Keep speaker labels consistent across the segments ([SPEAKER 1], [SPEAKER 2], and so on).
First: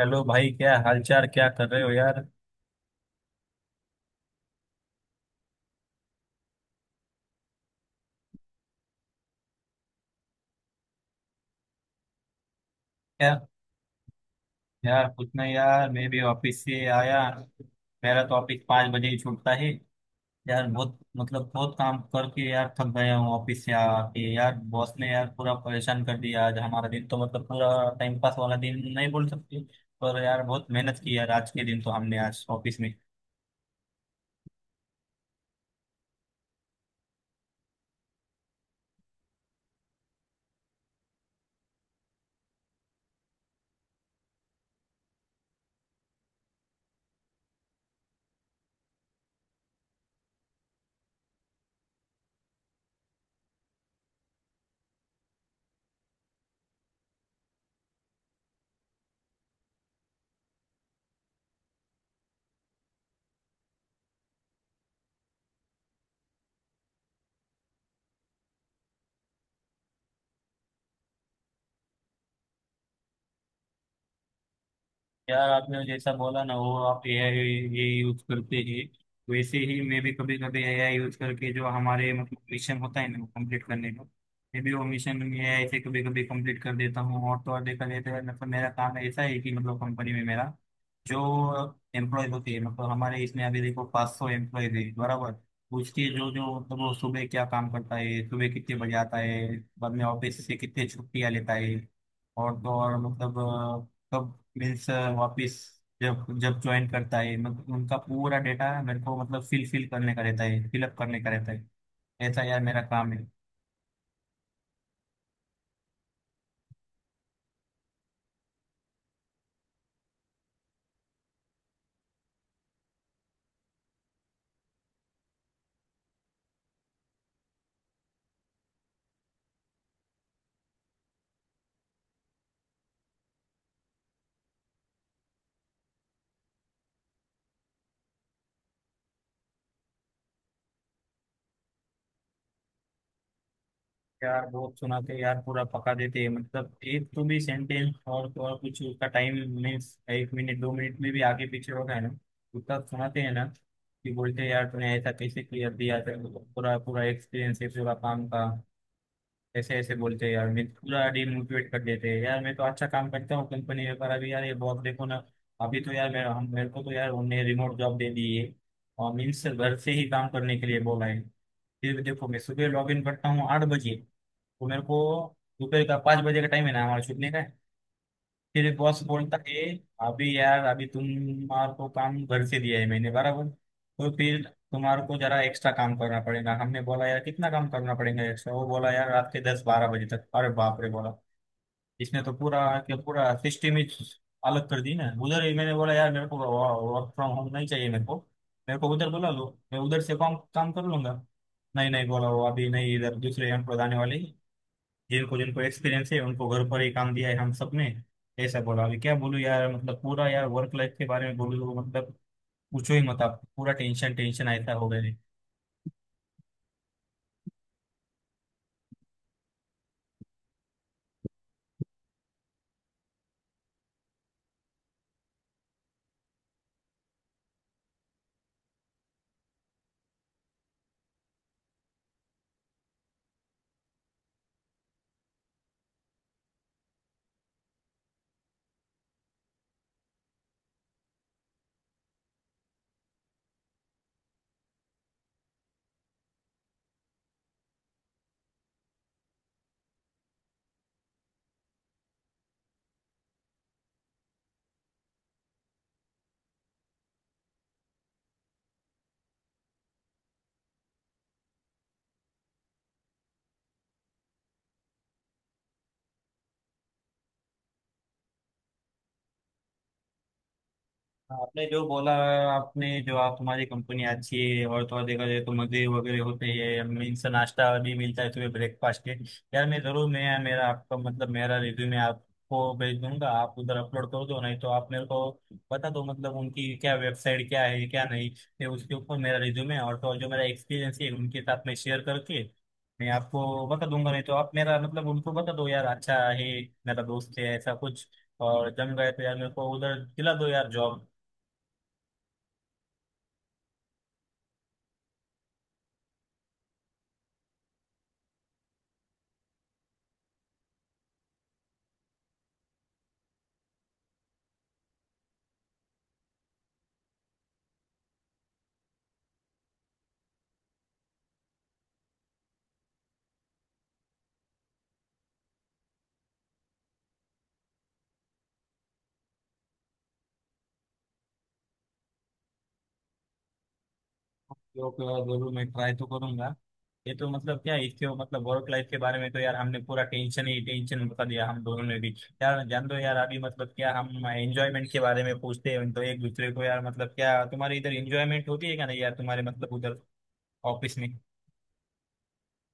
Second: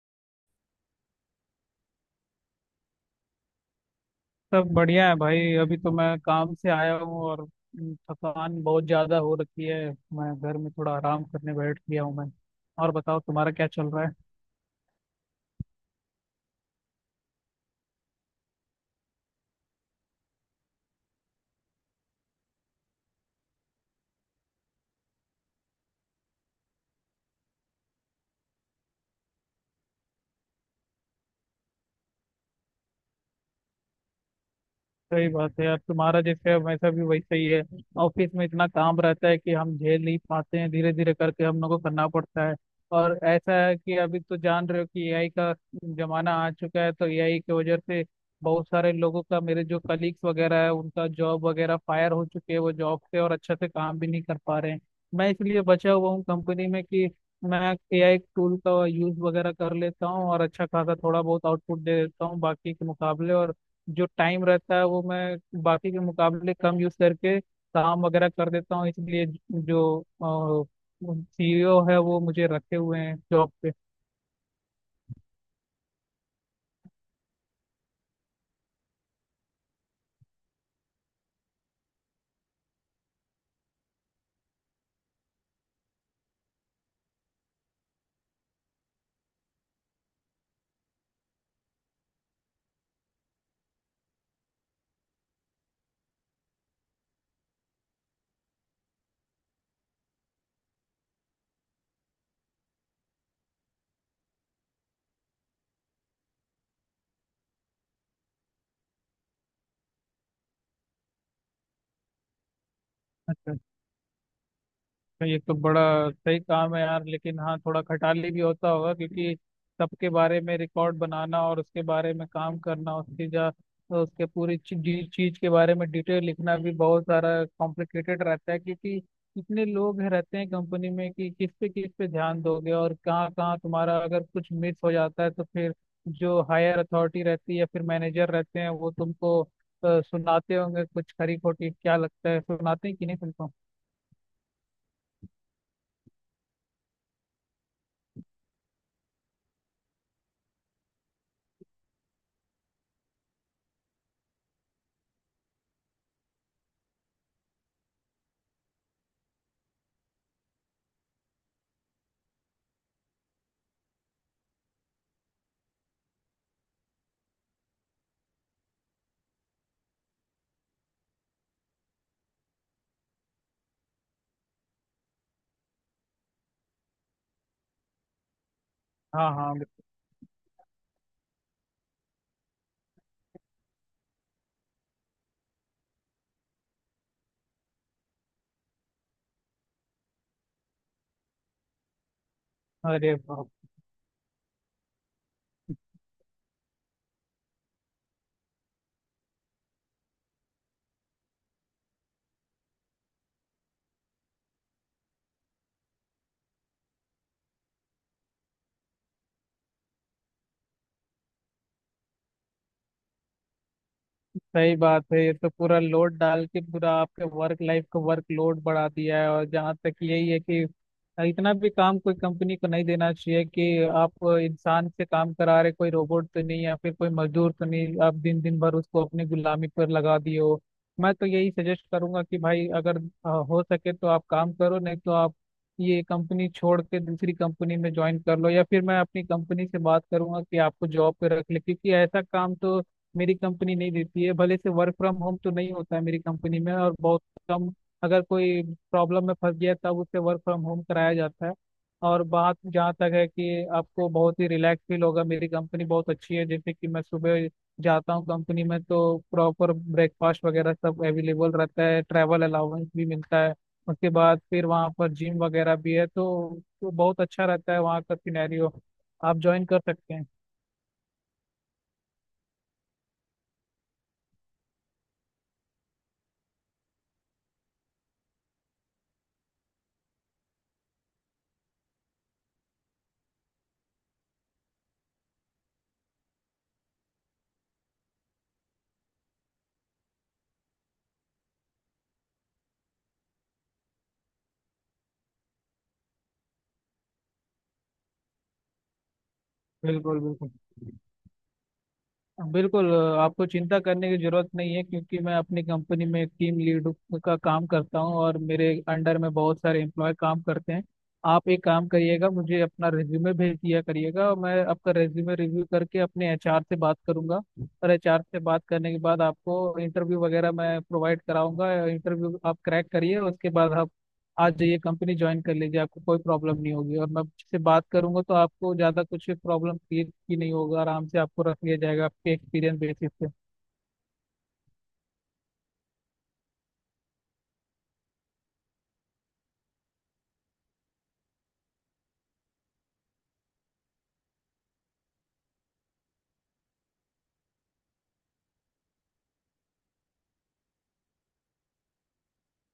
[SPEAKER 1] Hello भाई, क्या हालचाल? क्या कर रहे हो यार?
[SPEAKER 2] सब बढ़िया है भाई। अभी तो मैं काम से आया हूँ और थकान बहुत ज्यादा हो रखी है। मैं घर में थोड़ा आराम करने बैठ गया हूँ। मैं और बताओ
[SPEAKER 1] क्या?
[SPEAKER 2] तुम्हारा क्या चल रहा है।
[SPEAKER 1] यार कुछ नहीं यार, मैं भी ऑफिस से आया। मेरा तो ऑफिस 5 बजे ही छूटता है। यार बहुत बहुत काम करके यार थक गया हूँ। ऑफिस से आके यार बॉस ने यार पूरा परेशान कर दिया। आज हमारा दिन तो मतलब पूरा टाइम पास वाला दिन नहीं बोल सकते। पर यार बहुत मेहनत की यार आज के दिन तो हमने आज ऑफिस में।
[SPEAKER 2] सही बात है यार, तुम्हारा जैसे वैसा भी वैसा ही है। ऑफिस में इतना काम रहता है कि हम झेल नहीं पाते हैं, धीरे धीरे करके हम लोग को करना पड़ता है। और ऐसा है कि अभी तो जान रहे हो कि एआई का जमाना आ चुका है। तो एआई की वजह से बहुत सारे लोगों का, मेरे जो कलीग्स वगैरह है, उनका जॉब वगैरह फायर हो चुके हैं वो जॉब से, और अच्छे से काम भी नहीं कर पा रहे हैं। मैं इसलिए बचा हुआ हूँ कंपनी में कि मैं एआई टूल का यूज वगैरह कर लेता हूँ और अच्छा खासा थोड़ा बहुत आउटपुट दे देता हूँ बाकी के मुकाबले। और जो टाइम रहता है वो मैं बाकी के मुकाबले कम यूज करके काम वगैरह कर देता हूँ, इसलिए जो सीईओ है वो मुझे रखे हुए हैं जॉब पे।
[SPEAKER 1] यार आपने जैसा बोला ना, वो आप एआई ये यूज करते हैं। वैसे ही मैं भी कभी कभी एआई यूज करके जो हमारे मतलब मिशन होता है ना, वो कंप्लीट करने का, मैं भी वो मिशन एआई से कभी कभी कंप्लीट कर देता हूँ। और तो और देखा जाता है, मतलब मेरा काम ऐसा है कि मतलब कंपनी में मेरा जो एम्प्लॉय होते हैं, मतलब हमारे इसमें अभी देखो 500 एम्प्लॉय है बराबर। उसके जो जो मतलब वो सुबह क्या काम करता है, सुबह कितने बजे आता है, बाद में ऑफिस से कितने छुट्टियाँ लेता है, और तो और मतलब कब, मीन्स वापस जब जब ज्वाइन करता है, मतलब उनका पूरा डेटा मेरे को मतलब फिल फिल करने का रहता है, फिलअप करने का रहता है। ऐसा यार मेरा काम है।
[SPEAKER 2] अच्छा, तो ये तो बड़ा सही काम है यार। लेकिन हाँ, थोड़ा खटाली भी होता होगा क्योंकि सबके बारे में रिकॉर्ड बनाना और उसके बारे में काम करना, उसकी जा उसके पूरी चीज चीज के बारे में डिटेल लिखना भी बहुत सारा कॉम्प्लिकेटेड रहता है। क्योंकि इतने रहते हैं कंपनी में कि किस पे ध्यान दोगे, और कहाँ कहाँ तुम्हारा अगर कुछ मिस हो जाता है तो फिर जो हायर अथॉरिटी रहती है या फिर मैनेजर रहते हैं, वो तुमको सुनाते होंगे कुछ खरी खोटी। क्या लगता है, सुनाते हैं कि नहीं तुमको।
[SPEAKER 1] यार बहुत सुनाते हैं यार, पूरा पका देते हैं। मतलब एक तो भी सेंटेंस, और तो और कुछ उसका टाइम मीन्स 1 मिनट 2 मिनट में भी आगे पीछे होगा है ना, उतना सुनाते हैं ना। कि बोलते हैं यार तूने ऐसा कैसे क्लियर दिया, तेरे को पूरा पूरा एक्सपीरियंस है पूरा काम का। ऐसे ऐसे बोलते हैं यार, मैं पूरा डिमोटिवेट कर देते हैं यार। मैं तो अच्छा काम करता हूँ कंपनी में, पर अभी यार ये बॉस देखो ना। अभी तो यार मेरा हम मेरे को तो यार उन्होंने रिमोट जॉब दे दी है, और मीन्स घर से ही काम करने के लिए बोला है। फिर भी देखो, मैं सुबह लॉग इन करता हूँ 8 बजे, तो मेरे को दोपहर का 5 बजे का टाइम है ना हमारा छूटने का। फिर बॉस
[SPEAKER 2] हाँ
[SPEAKER 1] बोलता
[SPEAKER 2] हाँ।
[SPEAKER 1] है अभी यार, अभी तुम्हारे को काम घर से दिया है मैंने बराबर, तो फिर तुम्हारे को जरा एक्स्ट्रा काम करना पड़ेगा। हमने बोला यार कितना काम करना पड़ेगा एक्स्ट्रा? वो बोला यार रात के 10-12 बजे तक। अरे बाप रे! बोला इसने तो पूरा के
[SPEAKER 2] अरे
[SPEAKER 1] पूरा
[SPEAKER 2] बाप।
[SPEAKER 1] सिस्टम ही अलग कर दी ना उधर ही। मैंने बोला यार मेरे को वर्क फ्रॉम होम नहीं चाहिए, मेरे को उधर बुला लो, मैं उधर से काम काम कर लूंगा। नहीं नहीं बोला वो, अभी नहीं, इधर दूसरे एम्प्लॉय आने वाले हैं। जिनको जिनको एक्सपीरियंस है उनको घर पर ही काम दिया है, हम सबने ऐसा बोला। अभी क्या बोलूं यार, मतलब पूरा यार वर्क लाइफ के बारे में बोलूं तो मतलब पूछो ही मत आप, पूरा टेंशन टेंशन ऐसा
[SPEAKER 2] सही
[SPEAKER 1] हो गया।
[SPEAKER 2] बात है, ये तो पूरा लोड डाल के पूरा आपके वर्क लाइफ का वर्क लोड बढ़ा दिया है। और जहाँ तक यही है कि इतना भी काम कोई कंपनी को नहीं देना चाहिए कि आप इंसान से काम करा रहे। कोई रोबोट तो नहीं या फिर कोई मजदूर तो नहीं, आप दिन दिन भर उसको अपनी गुलामी पर लगा दिए हो। मैं तो यही सजेस्ट करूंगा कि भाई, अगर हो सके तो आप काम करो, नहीं तो आप ये कंपनी छोड़ के दूसरी कंपनी में ज्वाइन कर लो। या फिर मैं अपनी कंपनी से बात करूंगा कि आपको जॉब पे रख ले, क्योंकि ऐसा काम तो मेरी कंपनी नहीं देती है। भले से वर्क फ्रॉम होम तो नहीं होता है मेरी कंपनी में, और बहुत कम, अगर कोई प्रॉब्लम में फंस गया तब उससे वर्क फ्रॉम होम कराया जाता है। और बात जहाँ तक है कि आपको बहुत ही रिलैक्स फील होगा, मेरी कंपनी बहुत अच्छी है। जैसे कि मैं सुबह जाता हूँ कंपनी में तो प्रॉपर ब्रेकफास्ट वगैरह सब अवेलेबल रहता है, ट्रैवल अलाउंस भी मिलता है। उसके बाद फिर वहाँ पर जिम वगैरह भी है तो बहुत अच्छा रहता है वहाँ का सिनेरियो। आप ज्वाइन कर सकते हैं।
[SPEAKER 1] आपने जो बोला, आपने जो आप तुम्हारी कंपनी अच्छी है, और तो और देखा जाए तो मजे वगैरह होते हैं, मीन्स नाश्ता भी मिलता है तुम्हें ब्रेकफास्ट के। यार मैं जरूर मैं मेरा आपका मतलब मेरा रिज्यूमे आपको भेज दूंगा, आप उधर अपलोड कर दो। नहीं तो आप मेरे को बता दो मतलब उनकी क्या वेबसाइट क्या है, क्या नहीं। फिर उसके ऊपर मेरा रिज्यूमे और तो और जो मेरा एक्सपीरियंस है उनके साथ में शेयर करके मैं आपको बता दूंगा। नहीं तो आप मेरा मतलब उनको बता दो, यार अच्छा है मेरा दोस्त है, ऐसा कुछ। और जम गए तो यार मेरे को उधर
[SPEAKER 2] बिल्कुल
[SPEAKER 1] दिला दो
[SPEAKER 2] बिल्कुल।
[SPEAKER 1] यार जॉब।
[SPEAKER 2] बिल्कुल। आपको चिंता करने की जरूरत नहीं है क्योंकि मैं अपनी कंपनी में टीम लीड का काम करता हूँ और मेरे अंडर में बहुत सारे एम्प्लॉय काम करते हैं। आप एक काम करिएगा, मुझे अपना रेज्यूमे भेज दिया करिएगा, और मैं आपका रेज्यूमे रिव्यू करके अपने एचआर से बात करूंगा। और एचआर से बात करने के बाद आपको इंटरव्यू वगैरह मैं प्रोवाइड कराऊंगा। इंटरव्यू आप क्रैक करिए, उसके बाद आप आ जाइए, कंपनी ज्वाइन कर लीजिए। आपको कोई प्रॉब्लम नहीं होगी, और मैं से बात करूंगा तो आपको ज़्यादा कुछ प्रॉब्लम क्रिएट की नहीं होगा, आराम से आपको रख लिया जाएगा आपके एक्सपीरियंस बेसिस पे।
[SPEAKER 1] ओके, और जरूर मैं ट्राई तो करूंगा। ये तो मतलब क्या है, इसके मतलब वर्क लाइफ के बारे में तो यार हमने पूरा टेंशन ही टेंशन बता दिया हम दोनों ने भी। यार जान दो यार। अभी मतलब क्या, हम एंजॉयमेंट के बारे में पूछते हैं तो एक दूसरे को, यार मतलब क्या तुम्हारे इधर एंजॉयमेंट होती है क्या नहीं यार तुम्हारे मतलब उधर ऑफिस में?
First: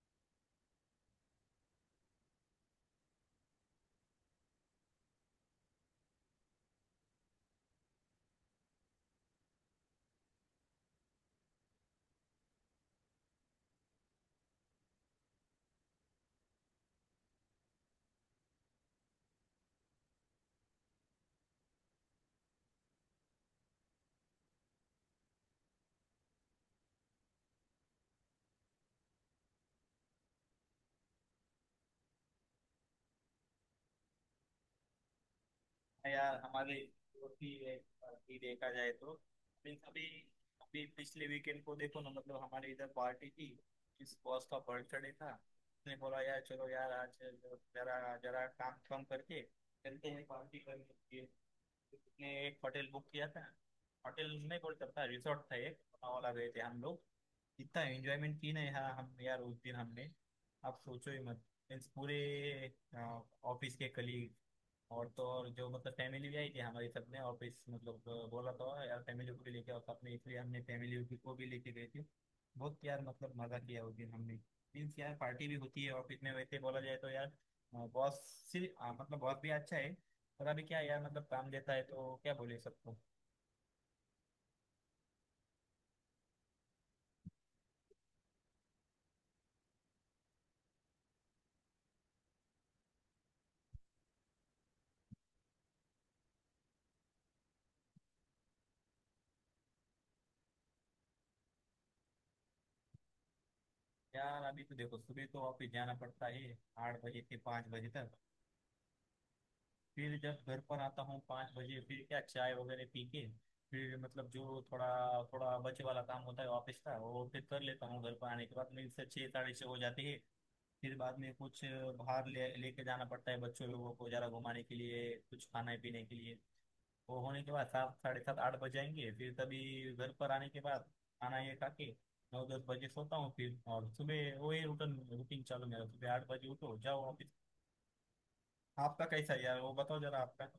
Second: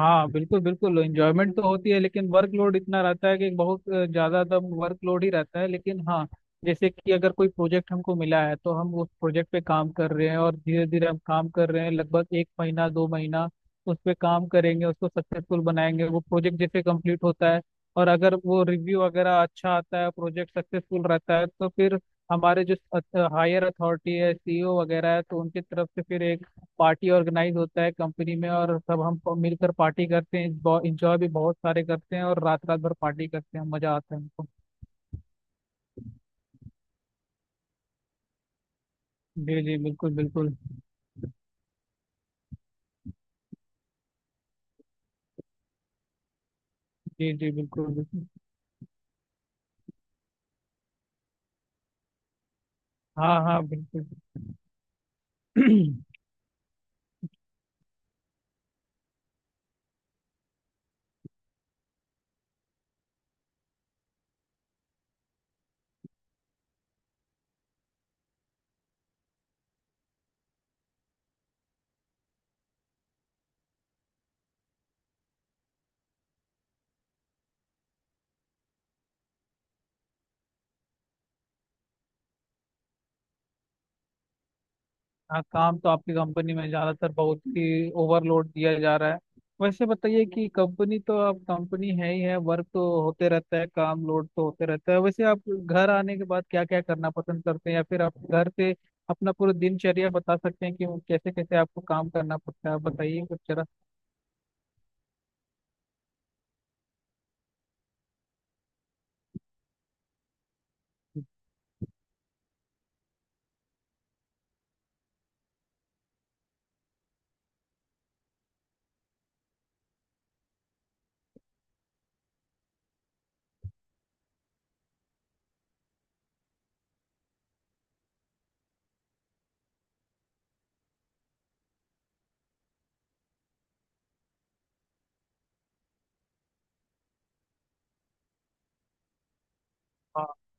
[SPEAKER 2] हाँ बिल्कुल बिल्कुल, एंजॉयमेंट तो होती है लेकिन वर्कलोड इतना रहता है कि बहुत ज्यादा दम वर्कलोड ही रहता है। लेकिन हाँ, जैसे कि अगर कोई प्रोजेक्ट हमको मिला है तो हम उस प्रोजेक्ट पे काम कर रहे हैं, और धीरे धीरे हम काम कर रहे हैं। लगभग एक महीना दो महीना उस पे काम करेंगे, उसको सक्सेसफुल बनाएंगे। वो प्रोजेक्ट जैसे कंप्लीट होता है और अगर वो रिव्यू वगैरह अच्छा आता है, प्रोजेक्ट सक्सेसफुल रहता है, तो फिर हमारे जो हायर अथॉरिटी है, सीईओ वगैरह है, तो उनकी तरफ से फिर एक पार्टी ऑर्गेनाइज होता है कंपनी में, और सब हम मिलकर पार्टी करते हैं, इंजॉय भी बहुत सारे करते हैं, और रात रात भर पार्टी करते हैं, मजा आता है हमको।
[SPEAKER 1] यार हमारे ही है। अभी देखा जाए तो
[SPEAKER 2] जी
[SPEAKER 1] अभी
[SPEAKER 2] जी
[SPEAKER 1] अभी
[SPEAKER 2] बिल्कुल बिल्कुल।
[SPEAKER 1] अभी पिछले वीकेंड को देखो ना, मतलब हमारे इधर पार्टी थी। किस बॉस का बर्थडे था। उसने बोला यार चलो यार आज
[SPEAKER 2] जी जी बिल्कुल
[SPEAKER 1] जरा
[SPEAKER 2] बिल्कुल।
[SPEAKER 1] जरा काम कम करके चलते हैं पार्टी करने के लिए। उसने एक होटल बुक किया
[SPEAKER 2] हाँ
[SPEAKER 1] था।
[SPEAKER 2] हाँ बिल्कुल।
[SPEAKER 1] होटल नहीं बोल सकता, रिसोर्ट था एक, वहाँ वाला गए थे हम लोग। इतना एंजॉयमेंट की ना यार, हम यार उस दिन हमने आप सोचो ही मत। मीन्स पूरे ऑफिस के कलीग, और तो और जो मतलब फैमिली भी आई थी हमारी सबने। और फिर मतलब बोला तो यार फैमिली को भी लेके आओ साथ में, इसलिए हमने को भी लेके गए थे। बहुत यार मतलब मजा किया उस दिन हमने। मीन्स यार पार्टी भी होती है ऑफिस में, वैसे बोला जाए तो यार। बॉस सिर्फ मतलब बॉस भी अच्छा है। पर अभी क्या है यार, मतलब काम देता है तो क्या बोले सबको।
[SPEAKER 2] हाँ, काम तो आपकी कंपनी में ज्यादातर बहुत ही ओवरलोड दिया जा रहा है। वैसे बताइए कि कंपनी तो आप, कंपनी है ही है, वर्क तो होते रहता है, काम लोड तो होते रहता है। वैसे आप घर आने के बाद क्या क्या करना पसंद करते हैं, या फिर आप घर से अपना पूरा दिनचर्या बता सकते हैं कि वो कैसे कैसे आपको काम करना पड़ता है। बताइए कुछ जरा।
[SPEAKER 1] यार अभी तो देखो सुबह तो ऑफिस जाना पड़ता है, 8 बजे से 5 बजे तक। फिर जब घर पर आता हूँ 5 बजे, फिर क्या चाय वगैरह पी के, फिर मतलब जो थोड़ा थोड़ा बचे वाला काम होता है ऑफिस का, वो फिर कर लेता हूँ घर पर आने के बाद। मेरे से 6 साढ़े 6 हो जाती है। फिर बाद में कुछ बाहर ले लेके जाना पड़ता है बच्चों लोगों को ज़रा घुमाने के लिए, कुछ खाने पीने के लिए। वो होने के बाद 7 साढ़े 7 8 बज जाएंगे, फिर तभी घर पर आने के बाद खाना ये खा के 9-10 बजे सोता हूँ। फिर और सुबह वही रूटीन रूटीन चालू, मेरा सुबह 8 बजे उठो जाओ ऑफिस। आपका कैसा है यार, वो बताओ जरा आपका।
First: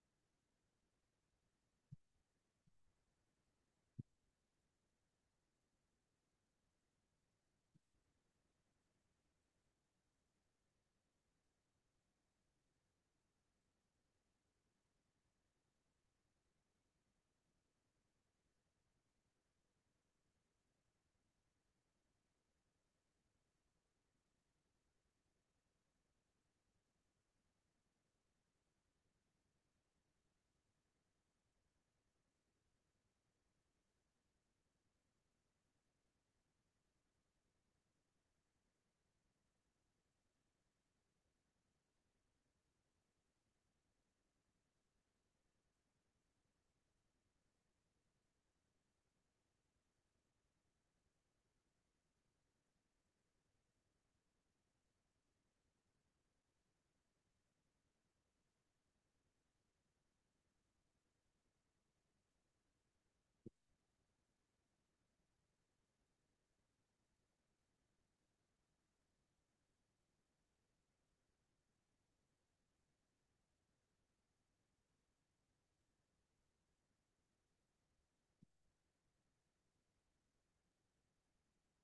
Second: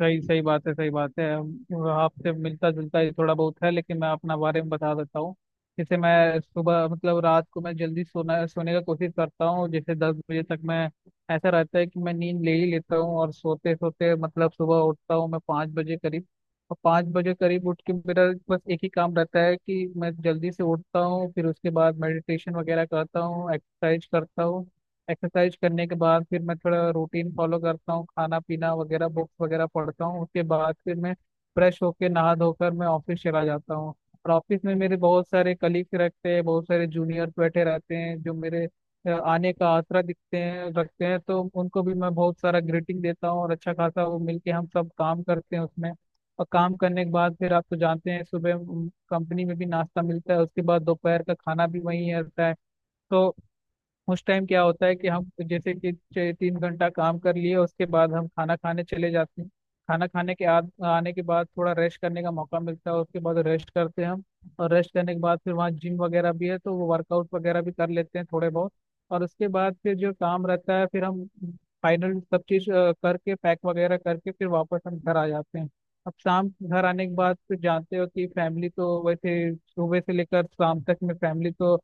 [SPEAKER 2] सही सही बात है, सही बात है। आपसे मिलता जुलता ही थोड़ा बहुत है, लेकिन मैं अपना बारे में बता देता हूँ। जैसे मैं सुबह मतलब रात को मैं जल्दी सोना सोने का कोशिश करता हूँ। जैसे 10 बजे तक मैं, ऐसा रहता है कि मैं नींद ले ही लेता हूँ। और सोते सोते मतलब सुबह उठता हूँ मैं 5 बजे करीब। और 5 बजे करीब उठ के मेरा बस एक ही काम रहता है कि मैं जल्दी से उठता हूँ, फिर उसके बाद मेडिटेशन वगैरह करता हूँ, एक्सरसाइज करता हूँ। एक्सरसाइज करने के बाद फिर मैं थोड़ा रूटीन फॉलो करता हूँ, खाना पीना वगैरह, बुक्स वगैरह पढ़ता हूँ। उसके बाद फिर मैं फ्रेश होके नहा धोकर मैं ऑफिस चला जाता हूँ। और ऑफिस में मेरे बहुत सारे कलीग्स रहते हैं, बहुत सारे जूनियर्स बैठे रहते हैं जो मेरे आने का आसरा दिखते हैं रखते हैं, तो उनको भी मैं बहुत सारा ग्रीटिंग देता हूँ, और अच्छा खासा वो मिलके हम सब काम करते हैं उसमें। और काम करने के बाद फिर आप तो जानते हैं, सुबह कंपनी में भी नाश्ता मिलता है, उसके बाद दोपहर का खाना भी वहीं रहता है। तो उस टाइम क्या होता है कि हम जैसे कि 3 घंटा काम कर लिए, उसके बाद हम खाना खाने चले जाते हैं। खाना खाने के आने के बाद थोड़ा रेस्ट करने का मौका मिलता है, उसके बाद रेस्ट करते हैं हम। और रेस्ट करने के बाद फिर वहाँ जिम वगैरह भी है तो वो वर्कआउट वगैरह भी कर लेते हैं थोड़े बहुत। और उसके बाद फिर जो काम रहता है फिर हम फाइनल सब चीज़ करके पैक वगैरह करके फिर वापस हम घर आ जाते हैं। अब शाम घर आने के बाद फिर जानते हो कि फैमिली तो, वैसे सुबह से लेकर शाम तक में फैमिली तो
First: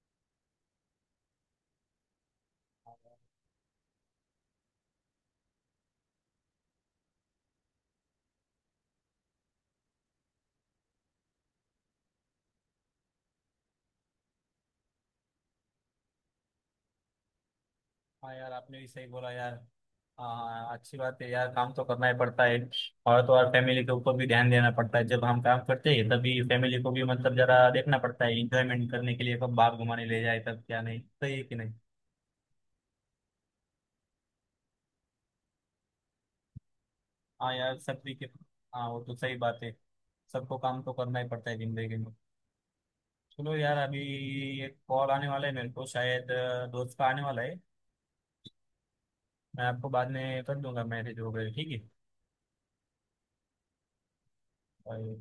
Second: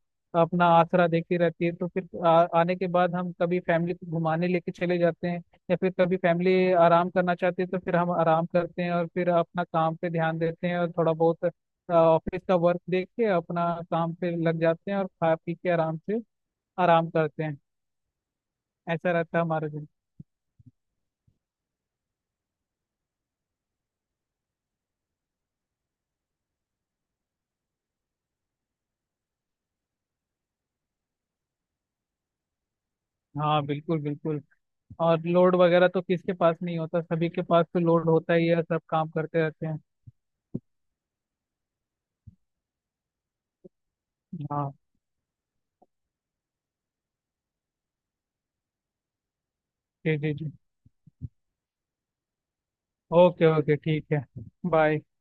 [SPEAKER 2] अपना आसरा देती रहती है, तो फिर आने के बाद हम कभी फैमिली को घुमाने लेके चले जाते हैं। या फिर कभी फैमिली आराम करना चाहती है तो फिर हम आराम करते हैं, और फिर अपना काम पे ध्यान देते हैं। और थोड़ा बहुत ऑफिस का वर्क देख के अपना काम पे लग जाते हैं, और खा पी के आराम से आराम करते हैं।
[SPEAKER 1] हाँ यार आपने भी सही
[SPEAKER 2] ऐसा
[SPEAKER 1] बोला
[SPEAKER 2] रहता है
[SPEAKER 1] यार।
[SPEAKER 2] हमारा दिन।
[SPEAKER 1] हाँ, अच्छी बात है यार, काम तो करना ही पड़ता है। और तो और फैमिली के ऊपर भी ध्यान देना पड़ता है। जब हम काम करते हैं, तभी फैमिली को भी मतलब जरा देखना पड़ता है, इंजॉयमेंट करने के लिए कब बाहर घुमाने ले जाए, तब क्या नहीं। सही है कि नहीं?
[SPEAKER 2] हाँ बिल्कुल बिल्कुल। और लोड वगैरह तो किसके पास नहीं होता, सभी के
[SPEAKER 1] हाँ
[SPEAKER 2] पास
[SPEAKER 1] यार
[SPEAKER 2] तो लोड
[SPEAKER 1] सभी के।
[SPEAKER 2] होता ही है, सब
[SPEAKER 1] हाँ वो
[SPEAKER 2] काम
[SPEAKER 1] तो सही
[SPEAKER 2] करते
[SPEAKER 1] बात
[SPEAKER 2] रहते
[SPEAKER 1] है,
[SPEAKER 2] हैं।
[SPEAKER 1] सबको काम तो करना ही पड़ता है जिंदगी में। चलो यार अभी
[SPEAKER 2] हाँ।
[SPEAKER 1] एक कॉल आने वाला है मेरे को शायद, दोस्त का आने वाला है। मैं आपको बाद
[SPEAKER 2] जी जी
[SPEAKER 1] में
[SPEAKER 2] जी।
[SPEAKER 1] कर दूंगा मैसेज वगैरह, ठीक है?
[SPEAKER 2] ओके ओके ठीक है। बाय।
[SPEAKER 1] Bye.